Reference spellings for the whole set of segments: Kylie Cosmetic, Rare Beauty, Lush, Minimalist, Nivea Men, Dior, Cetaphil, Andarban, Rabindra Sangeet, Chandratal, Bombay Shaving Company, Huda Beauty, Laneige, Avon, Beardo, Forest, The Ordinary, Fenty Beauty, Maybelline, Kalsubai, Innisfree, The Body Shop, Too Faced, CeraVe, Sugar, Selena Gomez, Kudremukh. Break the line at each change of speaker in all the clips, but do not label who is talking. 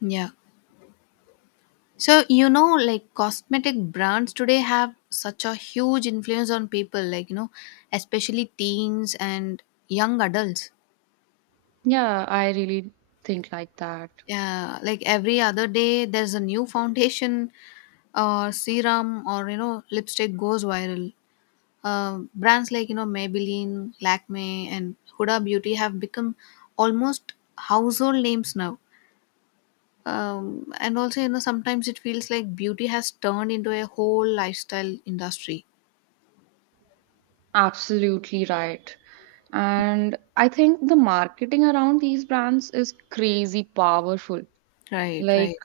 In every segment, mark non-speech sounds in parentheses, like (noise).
Yeah. So like cosmetic brands today have such a huge influence on people, especially teens and young adults.
Yeah, I really think like that.
Yeah. Like every other day, there's a new foundation or serum or lipstick goes viral. Brands like Maybelline, Lakme, and Huda Beauty have become almost household names now. And also, sometimes it feels like beauty has turned into a whole lifestyle industry.
Absolutely right. And I think the marketing around these brands is crazy powerful.
Right,
Like,
right.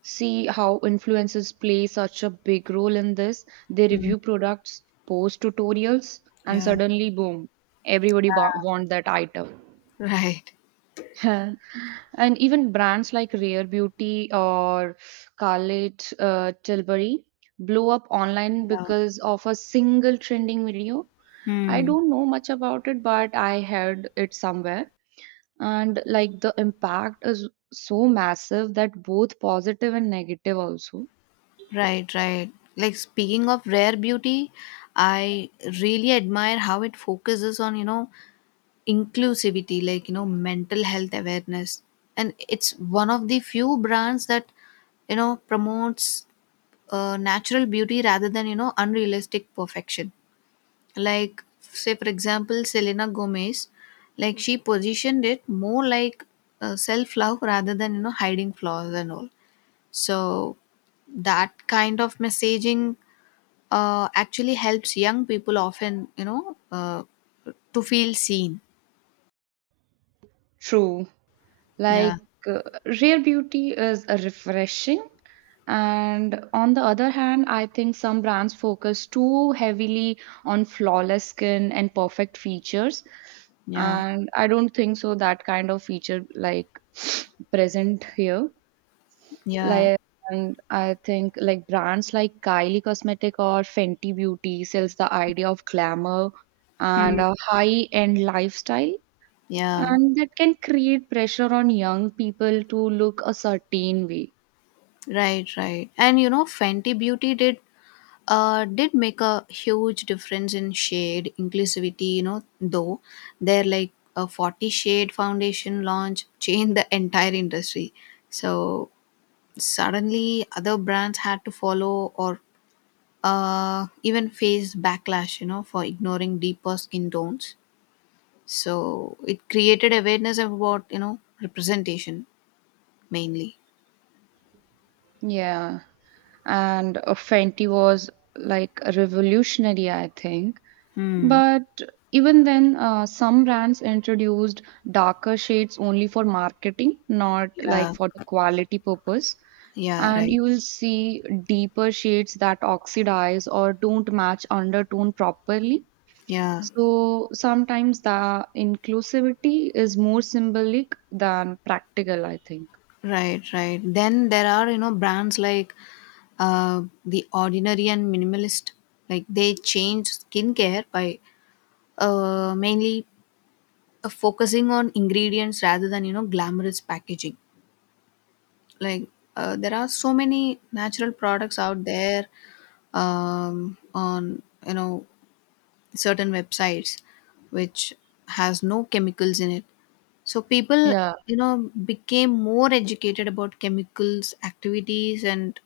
see how influencers play such a big role in this. They
Mm.
review products, post tutorials, and
Yeah.
suddenly, boom, want that item.
Right.
(laughs) And even brands like Rare Beauty or Scarlett Tilbury blew up online
Yeah.
because of a single trending video. I
Hmm.
don't know much about it, but I heard it somewhere. And like the impact is so massive that both positive and negative also.
Right, right. Like speaking of rare beauty, I really admire how it focuses on, inclusivity, like mental health awareness. And it's one of the few brands that, promotes natural beauty rather than, unrealistic perfection. Like say for example Selena Gomez, like she positioned it more like self love rather than hiding flaws and all. So that kind of messaging actually helps young people often, to feel seen.
True.
Yeah.
Like uh, Rare Beauty is refreshing, and on the other hand, I think some brands focus too heavily on flawless skin and perfect features.
Yeah.
And I don't think so that kind of feature like (sniffs) present here.
Yeah.
Like and I think like brands like Kylie Cosmetic or Fenty Beauty sells the idea of glamour and
Hmm.
a high-end lifestyle,
Yeah.
and that can create pressure on young people to look a certain way.
Right, right. And you know, Fenty Beauty did make a huge difference in shade inclusivity. You know, though their like a 40 shade foundation launch changed the entire industry. So suddenly, other brands had to follow or even face backlash. You know, for ignoring deeper skin tones. So it created awareness about representation mainly.
Yeah, and Fenty was like revolutionary, I think.
Hmm.
But even then, some brands introduced darker shades only for marketing, not like
Yeah,
for the quality purpose.
yeah,
And
right.
you will see deeper shades that oxidize or don't match undertone properly.
Yeah.
So sometimes the inclusivity is more symbolic than practical, I think.
Right, right. Then there are, brands like The Ordinary and Minimalist. Like they change skincare by mainly focusing on ingredients rather than, glamorous packaging. Like there are so many natural products out there on, certain websites which has no chemicals in it. So people
Yeah,
became more educated about chemicals activities and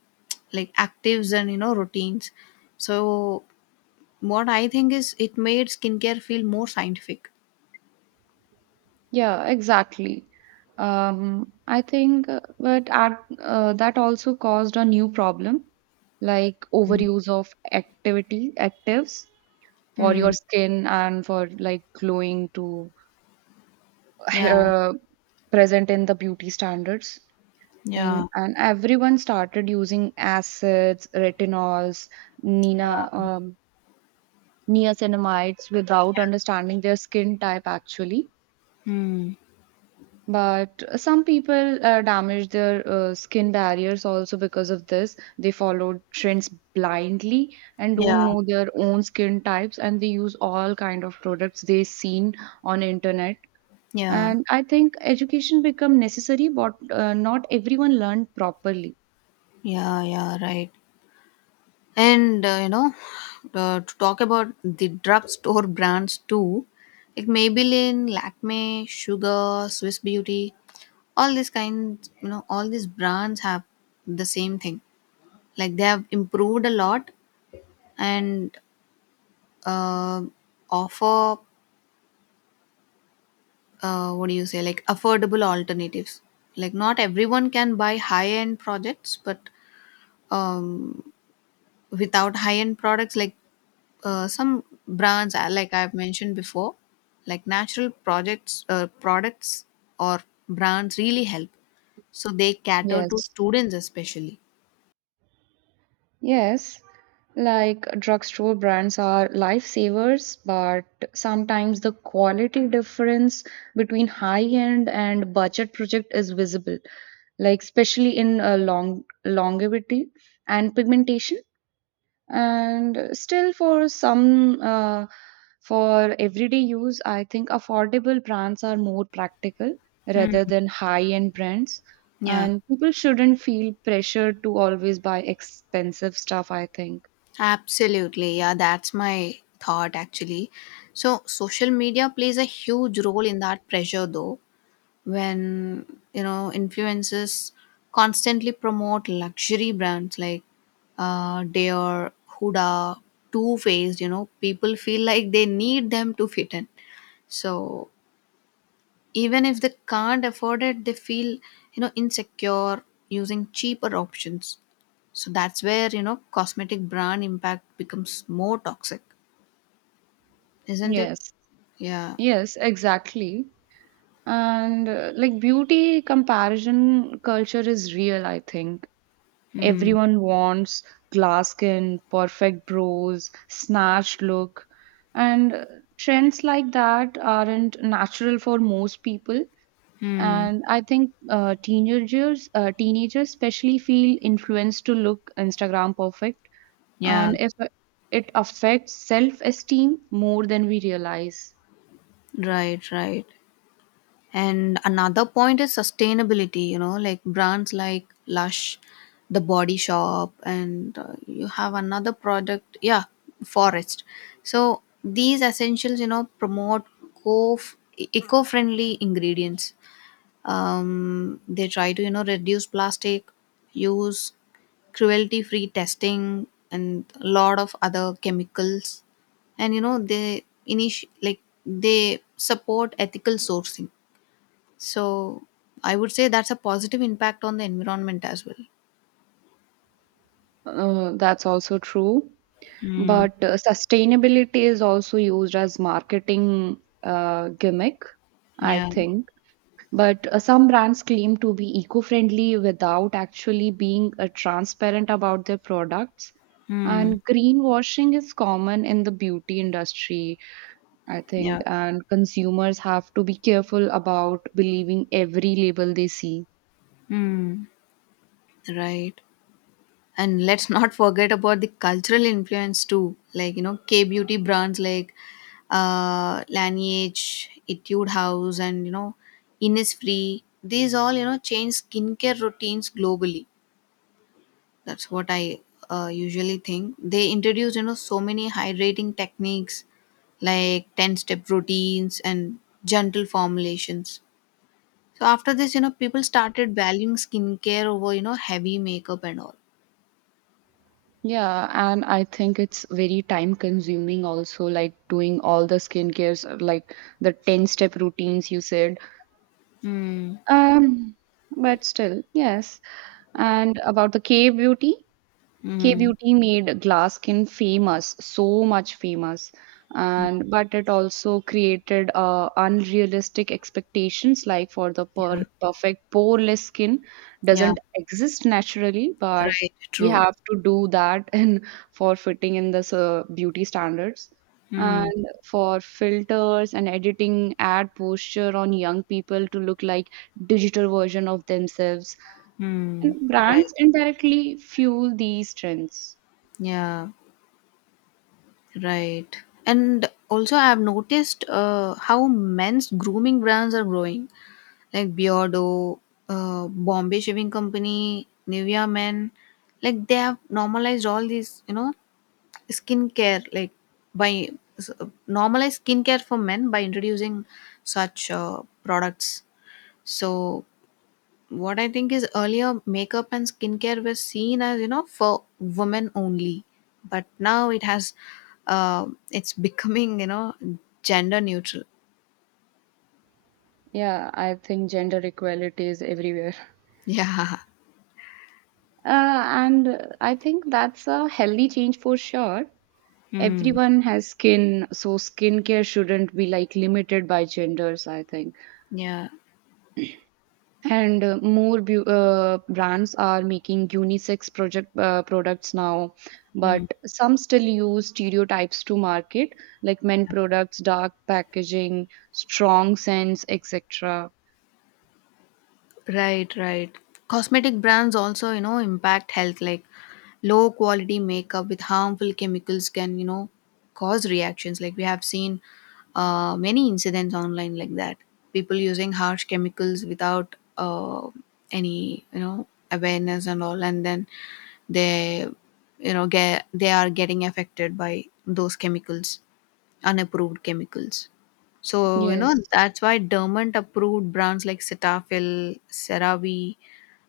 like actives and routines. So what I think is it made skincare feel more scientific.
yeah, exactly. I think, but that also caused a new problem, like overuse of activity actives for your
Hmm.
skin and for like glowing to
Yeah.
uh, present in the beauty standards
Yeah.
thing. And everyone started using acids, retinols, Nina, um, niacinamides without understanding their skin type actually,
Hmm.
but some people damage their skin barriers also because of this. They follow trends blindly and don't
Yeah.
know their own skin types, and they use all kind of products they seen on internet.
Yeah.
And I think education become necessary, but not everyone learned properly.
Yeah. Yeah. Right. And to talk about the drugstore brands too, like Maybelline, Lakme, Sugar, Swiss Beauty, all these kinds, all these brands have the same thing. Like they have improved a lot and uh, offer, what do you say, like affordable alternatives. Like not everyone can buy high end projects, but um, without high-end products like some brands like I've mentioned before, like natural projects products or brands really help. So they cater to
yes
students especially.
Yes, like drugstore brands are lifesavers, but sometimes the quality difference between high-end and budget project is visible, like especially in longevity and pigmentation. And still for some, for everyday use, I think affordable brands are more practical rather than high end brands,
Yeah,
and people shouldn't feel pressured to always buy expensive stuff, I think.
absolutely. Yeah, that's my thought actually. So social media plays a huge role in that pressure though, when influencers constantly promote luxury brands like Dior, Huda, Too Faced. You know, people feel like they need them to fit in. So even if they can't afford it, they feel insecure using cheaper options. So that's where cosmetic brand impact becomes more toxic, isn't it?
yes
Yeah,
yes, exactly. And like beauty comparison culture is real, I think. Everyone wants glass skin, perfect brows, snatched look, and trends like that aren't natural for most people. And I think teenagers especially feel influenced to look Instagram perfect,
yeah,
and if it affects self-esteem more than we realize.
right, right. And another point is sustainability, like brands like Lush, The Body Shop, and you have another product, yeah, Forest. So these essentials, promote co- eco friendly ingredients. They try to, reduce plastic, use cruelty free testing, and a lot of other chemicals. And, they like they support ethical sourcing. So I would say that's a positive impact on the environment as well.
That's also true.
Mm,
But sustainability is also used as marketing gimmick, I
yeah,
think. But some brands claim to be eco-friendly without actually being transparent about their products.
mm,
And greenwashing is common in the beauty industry, I think,
yeah,
and consumers have to be careful about believing every label they see.
mm. Right. And let's (laughs) not forget about the cultural influence too. Like K beauty brands like Laneige, Etude House, and, Innisfree. These all, change skincare routines globally. That's what I usually think. They introduce, so many hydrating techniques like 10 step routines and gentle formulations. So after this, people started valuing skincare over, heavy makeup and all.
Yeah, and I think it's very time consuming also, like doing all the skincares, like the 10 step routines you said.
Hmm.
Um, but still, yes. And about the K beauty? K
Hmm.
beauty made glass skin famous, so much famous, and but it also created unrealistic expectations, like for the
Yeah.
perfect poreless skin
Yeah.
doesn't exist naturally, but
Right.
we
True.
have to do that (laughs) in for fitting in this beauty standards.
Hmm.
And for filters and editing, ad posture on young people to look like digital version of themselves.
Hmm.
And
Right.
brands indirectly fuel these trends.
Yeah. Right. And also, I have noticed how men's grooming brands are growing. Like Beardo, Bombay Shaving Company, Nivea Men, like they have normalized all these, skincare, like by s- normalized skincare for men by introducing such products. So, what I think is earlier makeup and skincare were seen as, for women only, but now it has, it's (laughs) becoming, gender neutral. (laughs)
Yeah, I think gender equality is everywhere.
Yeah.
And I think that's a healthy change for sure.
Hmm.
Everyone has skin, so skincare shouldn't be like limited by genders, I think.
Yeah.
And more beau brands are making unisex project products now, but some still use stereotypes to market, like men products, dark packaging, strong scents, etc.
Right, right. Cosmetic brands also, impact health, like low quality makeup with harmful chemicals can, cause reactions. Like we have seen many incidents online like that. People using harsh chemicals without any awareness and all, and then they, they are getting affected by those chemicals, unapproved chemicals. So,
Yes.
that's why dormant approved brands like Cetaphil, CeraVe,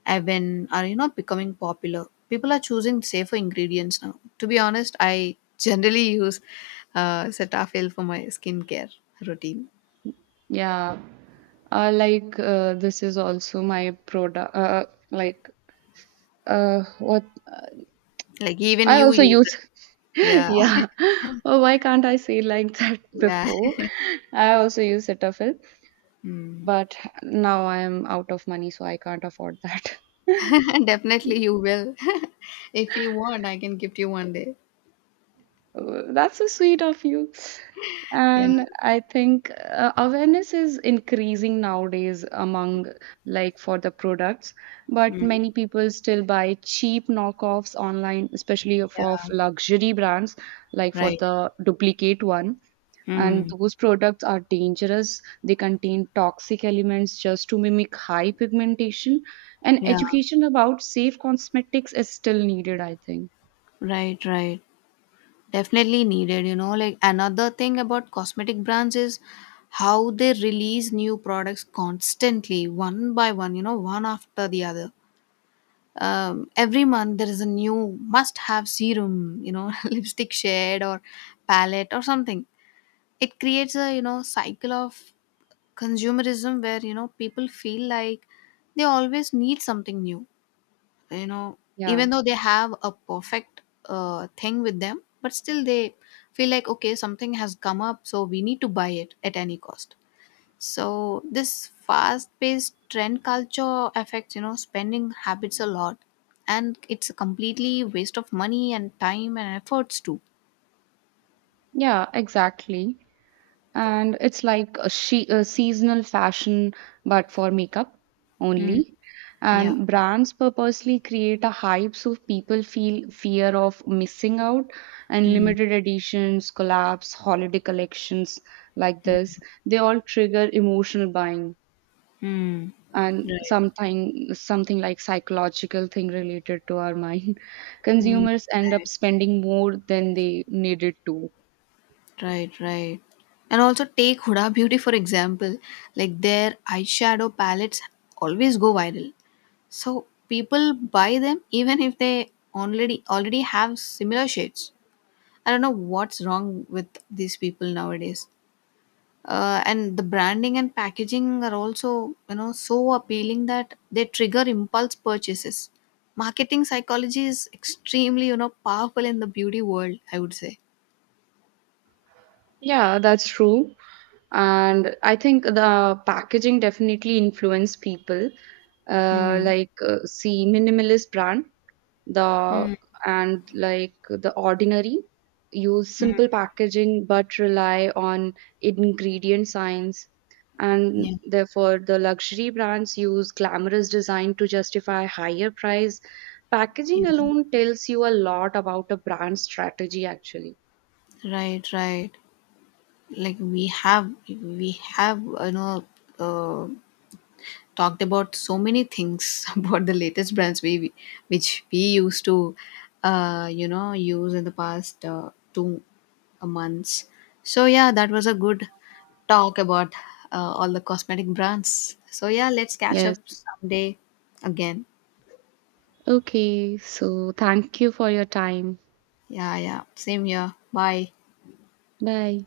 Avon are, becoming popular. People are choosing safer ingredients now. To be honest, I generally use Cetaphil for my skincare routine.
Yeah, this is also my product like what
Like even
I
you
also
use it.
use, (laughs)
Yeah.
yeah. Oh, why can't I say like (laughs) that
Yeah.
before? I also use Cetaphil,
Mm.
but now I am out of money, so I can't afford that. (laughs)
(laughs) Definitely you will. (laughs) If you want, I can gift you one day.
That's so sweet of you.
Yeah.
And I think awareness is increasing nowadays among like for the products, but
Mm.
many people still buy cheap knockoffs online, especially of
Yeah.
luxury brands, like for
Right.
the duplicate one. And
Mm.
those products are dangerous. They contain toxic elements just to mimic high pigmentation. And
Yeah.
education about safe cosmetics is still needed, I think.
Right, right. Definitely needed, you know. Like another thing about cosmetic brands is how they release new products constantly, one by one, one after the other. Every month there is a new must have serum, (laughs) lipstick shade or palette or something. It creates a, cycle of consumerism where, people feel like they always need something new, you know
Yeah,
even though they have a perfect thing with them, but still they feel like okay, something has come up, so we need to buy it at any cost. So this fast paced trend culture affects spending habits a lot, and it's a completely waste of money and time and efforts too.
yeah, exactly. And it's like a, a seasonal fashion, but for makeup
Mm.
only.
Yeah.
And brands purposely create a hype so people feel fear of missing out, and
Mm.
limited editions, collabs, holiday collections, like this, they all trigger emotional buying.
Mm.
And
Right.
something like psychological thing related to our mind, (laughs)
Mm.
consumers end up
Right.
spending more than they needed to.
Right, right. And also take Huda Beauty for example. Like their eyeshadow palettes always go viral. So people buy them even if they already have similar shades. I don't know what's wrong with these people nowadays. And the branding and packaging are also so appealing that they trigger impulse purchases. Marketing psychology is extremely powerful in the beauty world, I would say.
Yeah, that's true. And I think the packaging definitely influence people.
Hmm.
See, minimalist brand the
Hmm.
and like the ordinary use simple packaging but rely on ingredient science, and
Yeah.
therefore the luxury brands use glamorous design to justify higher price.
Yeah.
Packaging alone tells you a lot about a brand strategy actually.
Right, right. Like we have, uh, talked about so many things (laughs) about the latest brands which we used to, use in the past two months. So yeah, that was a good talk about all the cosmetic brands. So yeah, let's catch up
Yes.
someday again.
Okay, so thank you for your time.
Yeah, yeah. Same here. Bye.
Bye.